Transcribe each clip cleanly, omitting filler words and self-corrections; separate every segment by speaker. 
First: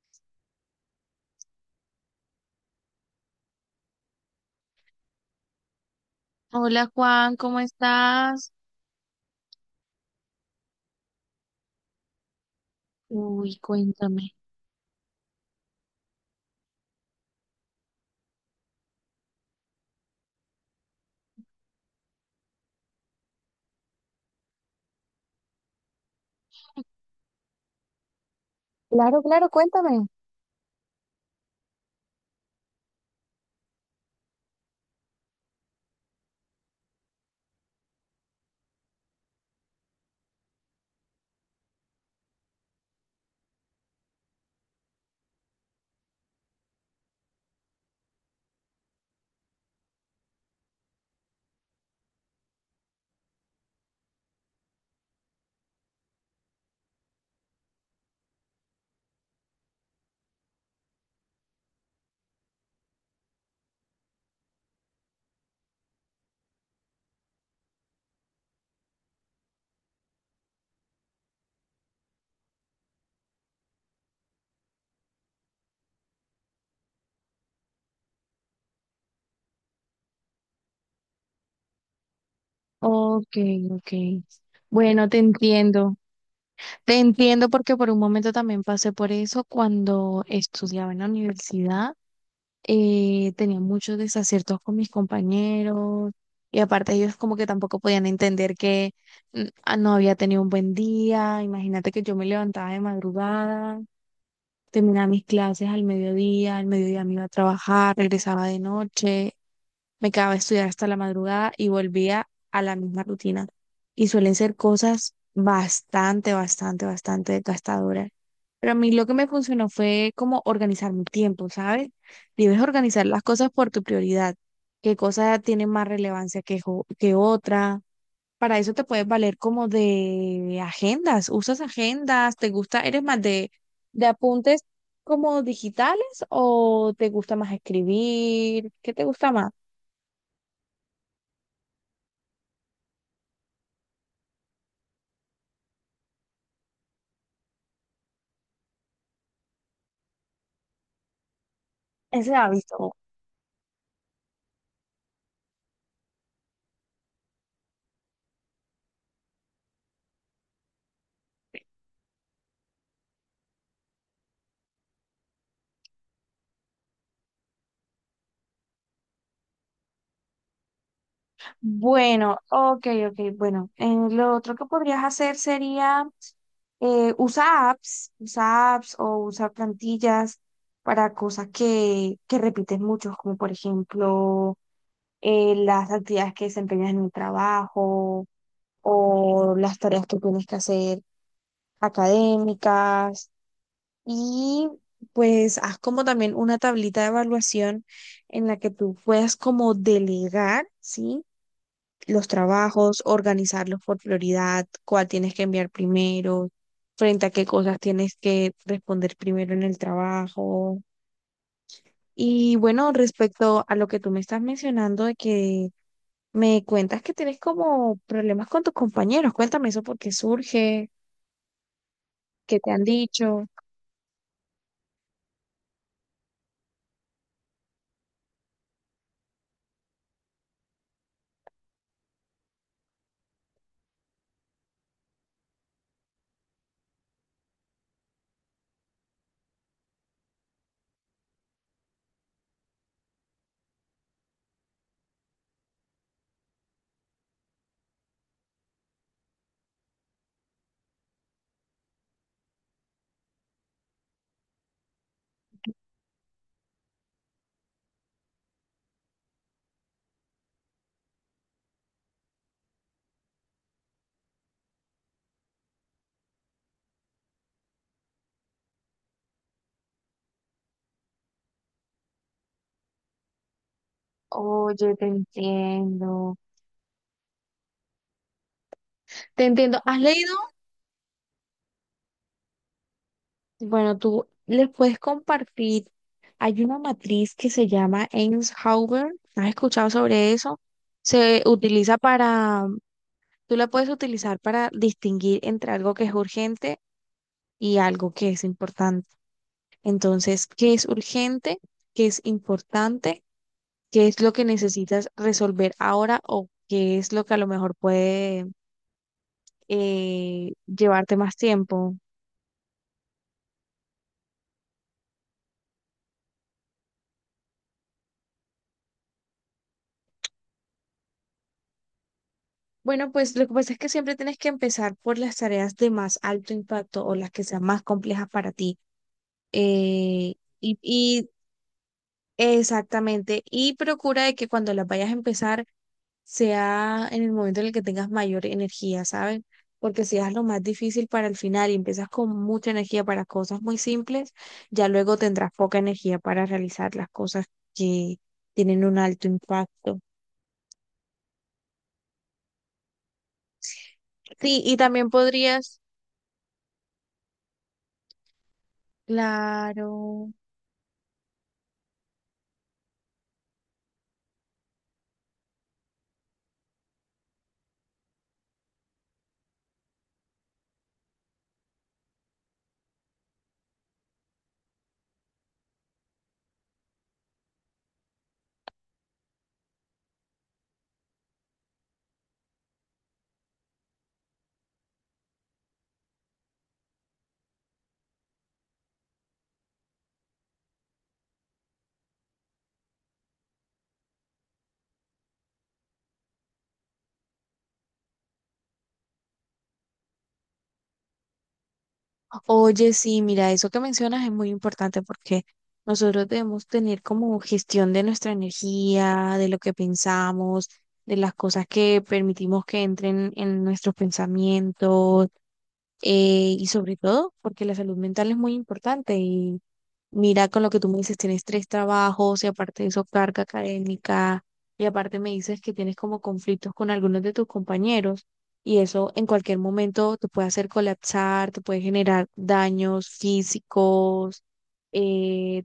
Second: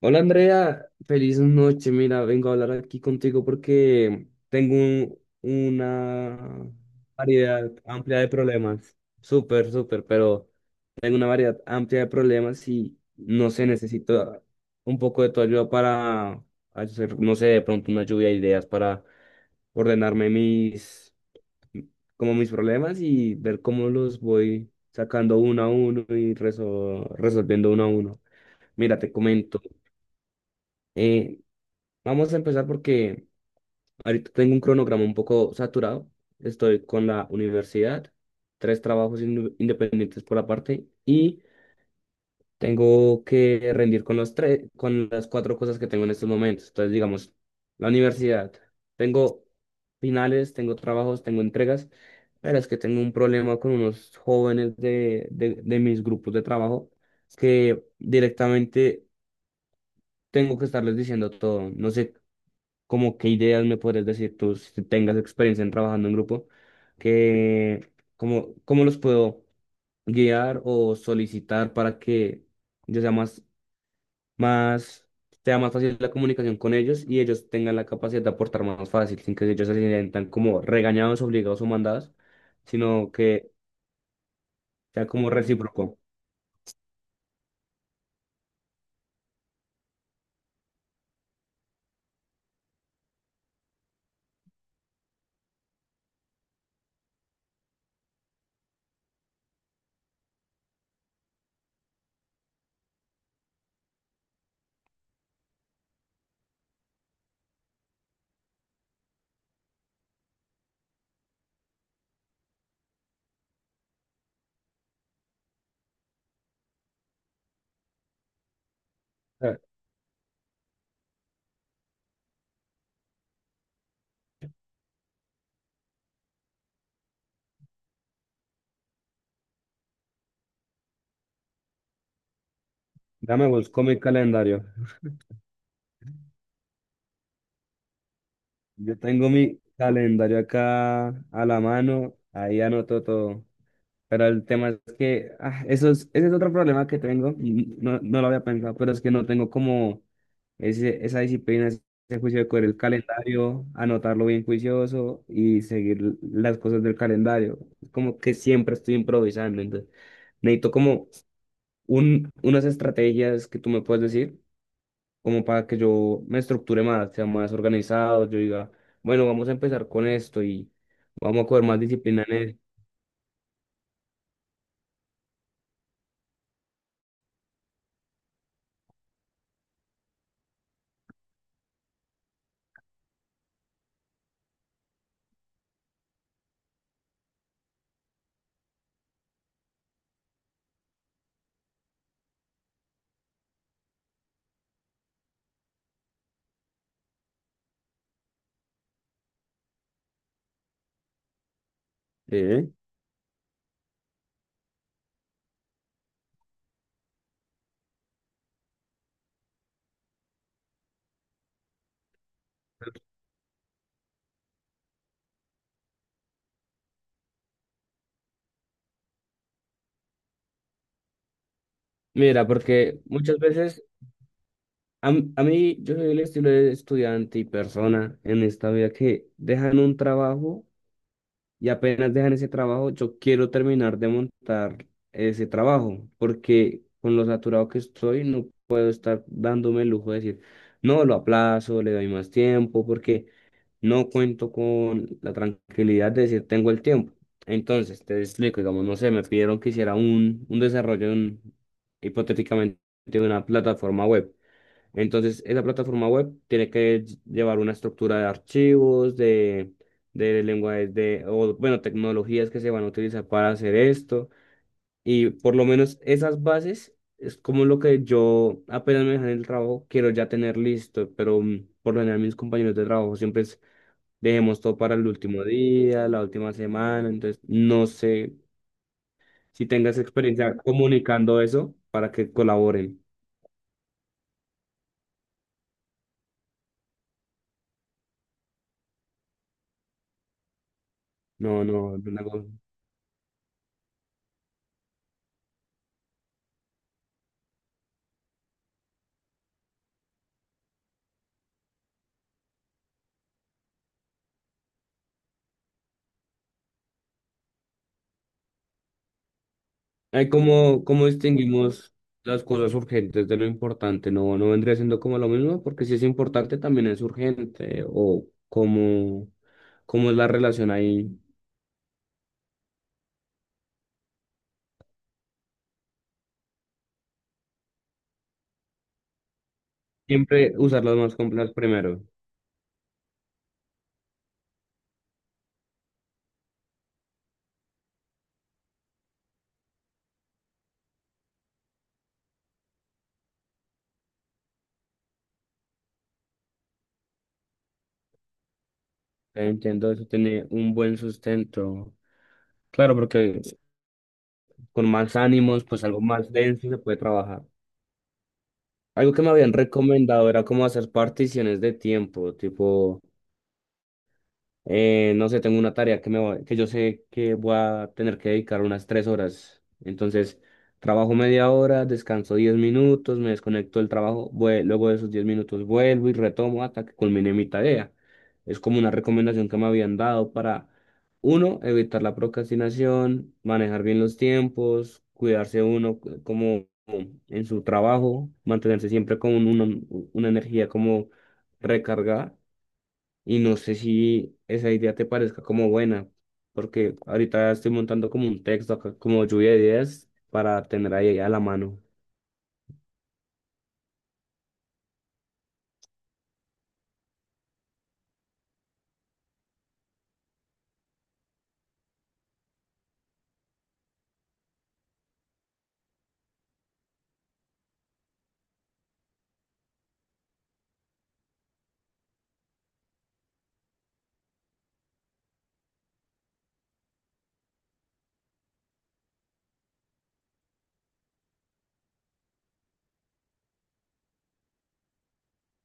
Speaker 1: Hola Andrea, feliz noche. Mira, vengo a hablar aquí contigo porque tengo una
Speaker 2: Hola Juan, ¿cómo
Speaker 1: variedad amplia de
Speaker 2: estás?
Speaker 1: problemas. Súper, súper, pero tengo una variedad amplia de problemas y no
Speaker 2: Uy,
Speaker 1: sé,
Speaker 2: cuéntame.
Speaker 1: necesito un poco de tu ayuda para hacer, no sé, de pronto una lluvia de ideas para ordenarme mis, como mis problemas y ver cómo los voy sacando uno a uno y resolviendo uno a uno. Mira, te
Speaker 2: Claro, claro,
Speaker 1: comento.
Speaker 2: cuéntame.
Speaker 1: Eh, Vamos a empezar porque ahorita tengo un cronograma un poco saturado. Estoy con la universidad, tres trabajos independientes por aparte y tengo que rendir con los tres, con las cuatro cosas que tengo en estos momentos. Entonces, digamos, la universidad, tengo finales, tengo trabajos, tengo entregas, pero es que tengo un problema con unos jóvenes de mis grupos de trabajo que directamente tengo que estarles diciendo todo. No sé como qué ideas me podrías decir tú si tengas experiencia en trabajando en grupo, que cómo los puedo guiar o solicitar para que yo sea más, sea más fácil la comunicación con ellos y ellos tengan la capacidad de aportar más fácil, sin que ellos se sientan como regañados, obligados o mandados, sino
Speaker 2: Ok,
Speaker 1: que
Speaker 2: ok.
Speaker 1: sea
Speaker 2: Bueno, te
Speaker 1: como
Speaker 2: entiendo.
Speaker 1: recíproco.
Speaker 2: Te entiendo porque por un momento también pasé por eso cuando estudiaba en la universidad. Tenía muchos desaciertos con mis compañeros y aparte ellos como que tampoco podían entender que no había tenido un buen día. Imagínate que yo me levantaba de madrugada, terminaba mis clases al mediodía me iba a trabajar, regresaba de noche. Me quedaba a estudiar hasta la madrugada y volvía a la misma rutina. Y suelen ser cosas bastante, bastante, bastante desgastadoras. Pero a mí lo que me
Speaker 1: Eh,
Speaker 2: funcionó fue como organizar mi tiempo, ¿sabes? Debes organizar las cosas por tu prioridad, qué cosa tiene más relevancia que, que otra. Para eso te puedes valer como de agendas, usas agendas, te gusta, eres más
Speaker 1: Dame, busco mi
Speaker 2: de apuntes
Speaker 1: calendario.
Speaker 2: como digitales o te gusta más escribir, ¿qué
Speaker 1: Yo
Speaker 2: te
Speaker 1: tengo
Speaker 2: gusta más?
Speaker 1: mi calendario acá a la mano, ahí anoto todo. Pero el tema es que ese es otro problema que tengo, y no, no lo había pensado, pero es que no tengo como ese, esa disciplina, ese
Speaker 2: Ese
Speaker 1: juicio de coger el
Speaker 2: hábito.
Speaker 1: calendario, anotarlo bien juicioso y seguir las cosas del calendario. Es como que siempre estoy improvisando, entonces necesito como unas estrategias que tú me puedes decir, como para que yo me estructure más, sea más organizado, yo diga, bueno, vamos a empezar con esto y vamos a coger más disciplina
Speaker 2: Bueno,
Speaker 1: en
Speaker 2: ok, ok. Bueno, en lo otro que podrías hacer sería usa apps, o usar plantillas para cosas que repites mucho, como por ejemplo las actividades que desempeñas en el trabajo o las tareas que tienes que hacer académicas. Y pues haz como también una tablita de evaluación en la que tú puedas como delegar, ¿sí? Los
Speaker 1: él.
Speaker 2: trabajos, organizarlos por prioridad, cuál tienes que enviar primero, frente a qué cosas tienes que responder primero en el trabajo. Y bueno, respecto a lo que tú me estás mencionando de que me cuentas que tienes como problemas con tus compañeros, cuéntame eso, por qué surge,
Speaker 1: Mira,
Speaker 2: qué te han
Speaker 1: porque muchas
Speaker 2: dicho.
Speaker 1: veces a mí yo soy el estilo de estudiante y persona en esta vida que dejan un trabajo y apenas dejan ese trabajo, yo quiero terminar de montar ese trabajo, porque con lo saturado que estoy no puedo estar dándome el lujo de decir, no, lo aplazo, le doy más tiempo, porque no cuento con la tranquilidad de decir tengo el tiempo. Entonces, te explico, digamos, no sé, me pidieron que hiciera un desarrollo hipotéticamente de una plataforma web. Entonces, esa plataforma web tiene que llevar una estructura de archivos, de lenguajes, de, o, bueno, tecnologías que se van a utilizar para hacer esto. Y por lo menos esas bases es como lo que yo apenas me dejan el trabajo, quiero ya tener listo, pero por lo general mis compañeros de trabajo siempre dejemos todo
Speaker 2: Oye,
Speaker 1: para el
Speaker 2: te
Speaker 1: último día, la
Speaker 2: entiendo.
Speaker 1: última semana. Entonces, no sé
Speaker 2: Te
Speaker 1: si
Speaker 2: entiendo.
Speaker 1: tengas
Speaker 2: ¿Has leído?
Speaker 1: experiencia comunicando eso para que colaboren.
Speaker 2: Bueno, tú les puedes compartir. Hay una matriz que se llama Eins-Hauber. ¿Has escuchado sobre eso? Se
Speaker 1: No,
Speaker 2: utiliza
Speaker 1: no, no.
Speaker 2: para, tú la puedes utilizar para distinguir entre algo que es urgente y algo que es importante. Entonces, ¿qué es urgente? ¿Qué es importante? ¿Qué es lo que necesitas resolver ahora o qué es lo que a lo mejor puede
Speaker 1: Hay como, cómo
Speaker 2: llevarte más
Speaker 1: distinguimos
Speaker 2: tiempo?
Speaker 1: las cosas urgentes de lo importante. No, no vendría siendo como lo mismo, porque si es importante también es urgente. O cómo cómo es la relación ahí.
Speaker 2: Bueno, pues lo que pasa es que siempre tienes que empezar por las tareas de más alto impacto o las que sean más complejas para ti. Eh,
Speaker 1: Siempre
Speaker 2: y,
Speaker 1: usar las más
Speaker 2: y
Speaker 1: complejas primero.
Speaker 2: exactamente, y procura de que cuando las vayas a empezar sea en el momento en el que tengas mayor energía, ¿saben? Porque si haces lo más difícil para el final y empiezas con mucha energía para cosas muy simples, ya luego tendrás poca energía para realizar las cosas que tienen un alto
Speaker 1: Entiendo,
Speaker 2: impacto.
Speaker 1: eso tiene un buen sustento. Claro, porque
Speaker 2: Sí, y
Speaker 1: con
Speaker 2: también
Speaker 1: más ánimos,
Speaker 2: podrías,
Speaker 1: pues algo más denso se puede trabajar. Algo que me habían recomendado
Speaker 2: claro.
Speaker 1: era como hacer particiones de tiempo, tipo, no sé, tengo una tarea que yo sé que voy a tener que dedicar unas 3 horas. Entonces, trabajo media hora, descanso 10 minutos, me desconecto del trabajo, luego de esos 10 minutos vuelvo y retomo hasta que culmine mi tarea. Es como una recomendación que me habían dado para, uno, evitar la procrastinación, manejar bien los tiempos, cuidarse uno como en su trabajo, mantenerse siempre con una energía como recargada y no sé si esa idea te parezca como buena, porque ahorita estoy montando como un texto acá, como lluvia de ideas para tener ahí a la mano.
Speaker 2: Oye, sí, mira, eso que mencionas es muy importante porque nosotros debemos tener como gestión de nuestra energía, de lo que pensamos, de las cosas que permitimos que entren en nuestros pensamientos, y sobre todo porque la salud mental es muy importante. Mira, con lo que tú me dices, tienes tres trabajos y aparte de eso, carga académica, y aparte me dices que tienes como conflictos con algunos de tus compañeros, y eso en cualquier momento te puede hacer colapsar, te puede generar daños físicos, eh,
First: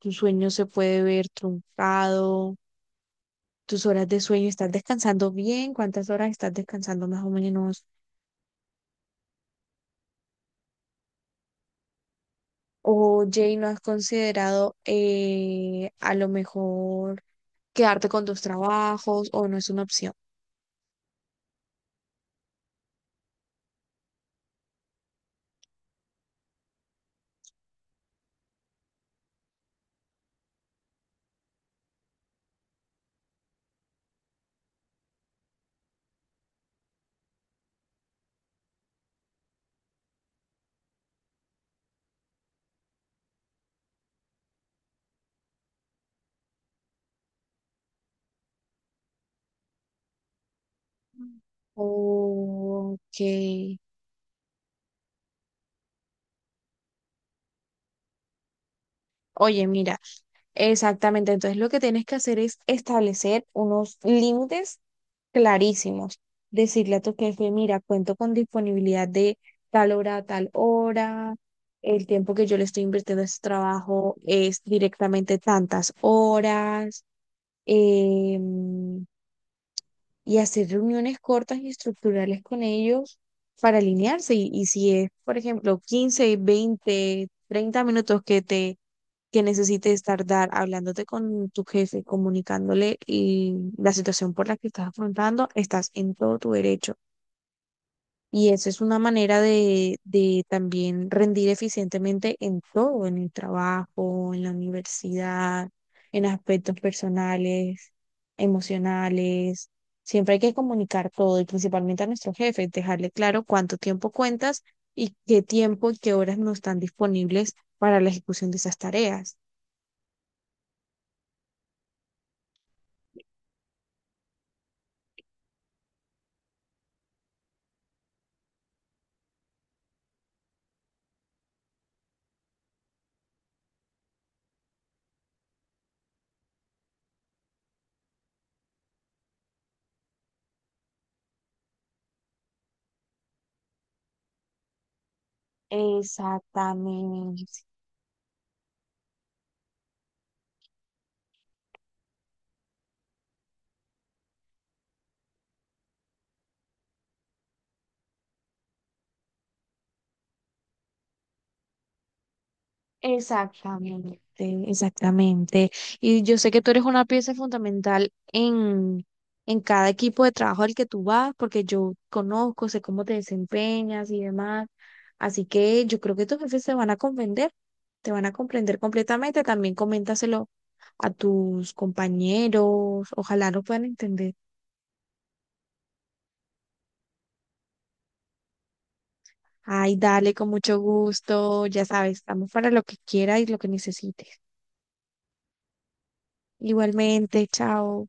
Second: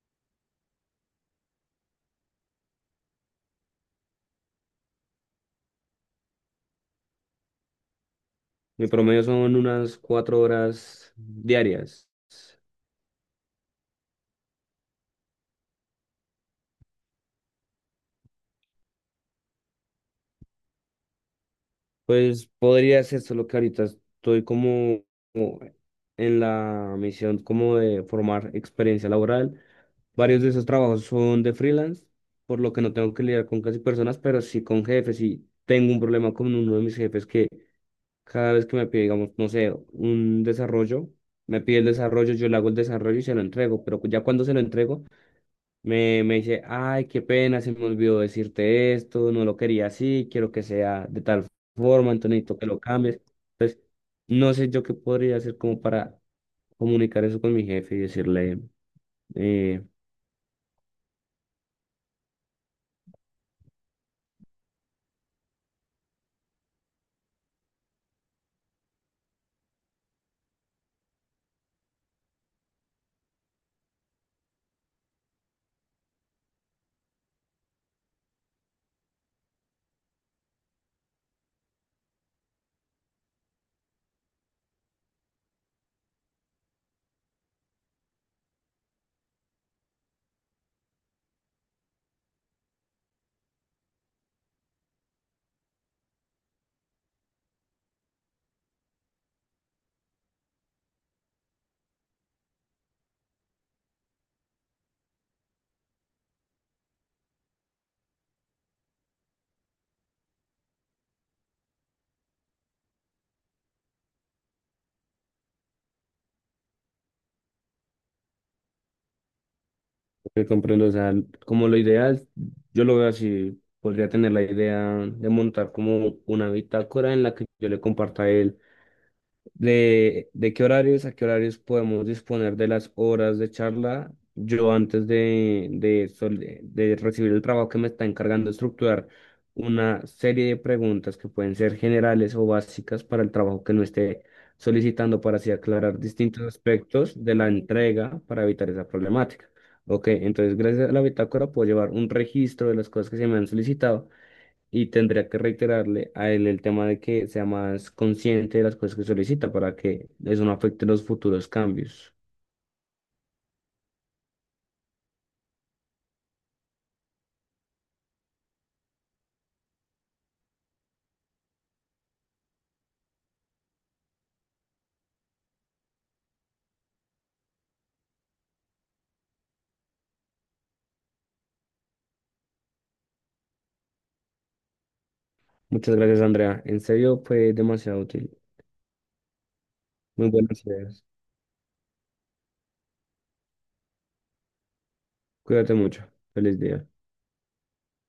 Speaker 2: tu sueño se puede ver truncado, tus horas de sueño, ¿estás descansando bien? ¿Cuántas horas estás descansando más o menos?
Speaker 1: Mi promedio son unas 4 horas diarias.
Speaker 2: Oye, ¿y no has considerado a lo mejor quedarte con tus trabajos o no es una opción?
Speaker 1: Pues podría ser solo que ahorita estoy como en la misión como de formar experiencia laboral. Varios de esos trabajos son de freelance, por lo que no tengo que lidiar con casi personas, pero sí con jefes. Y tengo un problema con uno de mis jefes que cada vez que me pide, digamos, no sé, un desarrollo, me pide el desarrollo, yo le hago el desarrollo y se lo entrego, pero ya cuando se lo entrego, me dice, ay, qué pena, se me olvidó decirte esto, no lo quería así, quiero que sea de tal forma, entonces necesito que lo
Speaker 2: Ok.
Speaker 1: cambies. Entonces, no sé yo qué podría hacer como para comunicar eso con mi jefe y decirle,
Speaker 2: Oye,
Speaker 1: eh,
Speaker 2: mira, exactamente. Entonces lo que tienes que hacer es establecer unos límites clarísimos. Decirle a tu jefe, mira, cuento con disponibilidad de tal hora a tal hora. El tiempo que yo le estoy invirtiendo a este trabajo es directamente tantas horas. Eh, y hacer reuniones cortas y estructurales con ellos para alinearse. Y si es, por ejemplo, 15, 20, 30 minutos que necesites tardar hablándote con tu jefe, comunicándole y la situación por la que estás afrontando, estás en todo tu derecho, y eso es una manera de también rendir eficientemente en todo, en el trabajo, en la universidad, en aspectos personales, emocionales. Siempre hay que comunicar todo y principalmente a nuestro jefe, dejarle claro cuánto tiempo cuentas y qué tiempo y qué horas no están disponibles para la ejecución de esas tareas.
Speaker 1: que comprendo, o sea, como lo ideal, yo lo veo así, podría tener la idea de montar como una bitácora en la que yo le comparta a él. ¿De de, qué horarios a qué horarios podemos disponer de las horas de charla? Yo antes de, sol- de recibir el trabajo que me está encargando de estructurar una serie de preguntas que pueden ser generales o básicas para el trabajo que no esté solicitando para así aclarar distintos aspectos de la
Speaker 2: Exactamente.
Speaker 1: entrega para evitar esa problemática. Ok, entonces gracias a la bitácora puedo llevar un registro de las cosas que se me han solicitado y tendría que reiterarle a él el tema de que sea más consciente de las cosas que solicita para que eso no afecte los futuros cambios.
Speaker 2: Exactamente, exactamente. Y yo sé que tú eres una pieza fundamental en cada equipo de trabajo al que tú vas, porque yo conozco, sé cómo te desempeñas y demás. Así que yo creo que tus jefes se van a comprender, te van a comprender completamente. También coméntaselo a tus compañeros, ojalá lo puedan entender.
Speaker 1: Muchas gracias, Andrea. En serio, fue demasiado útil.
Speaker 2: Ay,
Speaker 1: Muy
Speaker 2: dale, con
Speaker 1: buenas
Speaker 2: mucho
Speaker 1: ideas.
Speaker 2: gusto, ya sabes, estamos para lo que quieras y lo que necesites.
Speaker 1: Cuídate mucho. Feliz día.
Speaker 2: Igualmente, chao.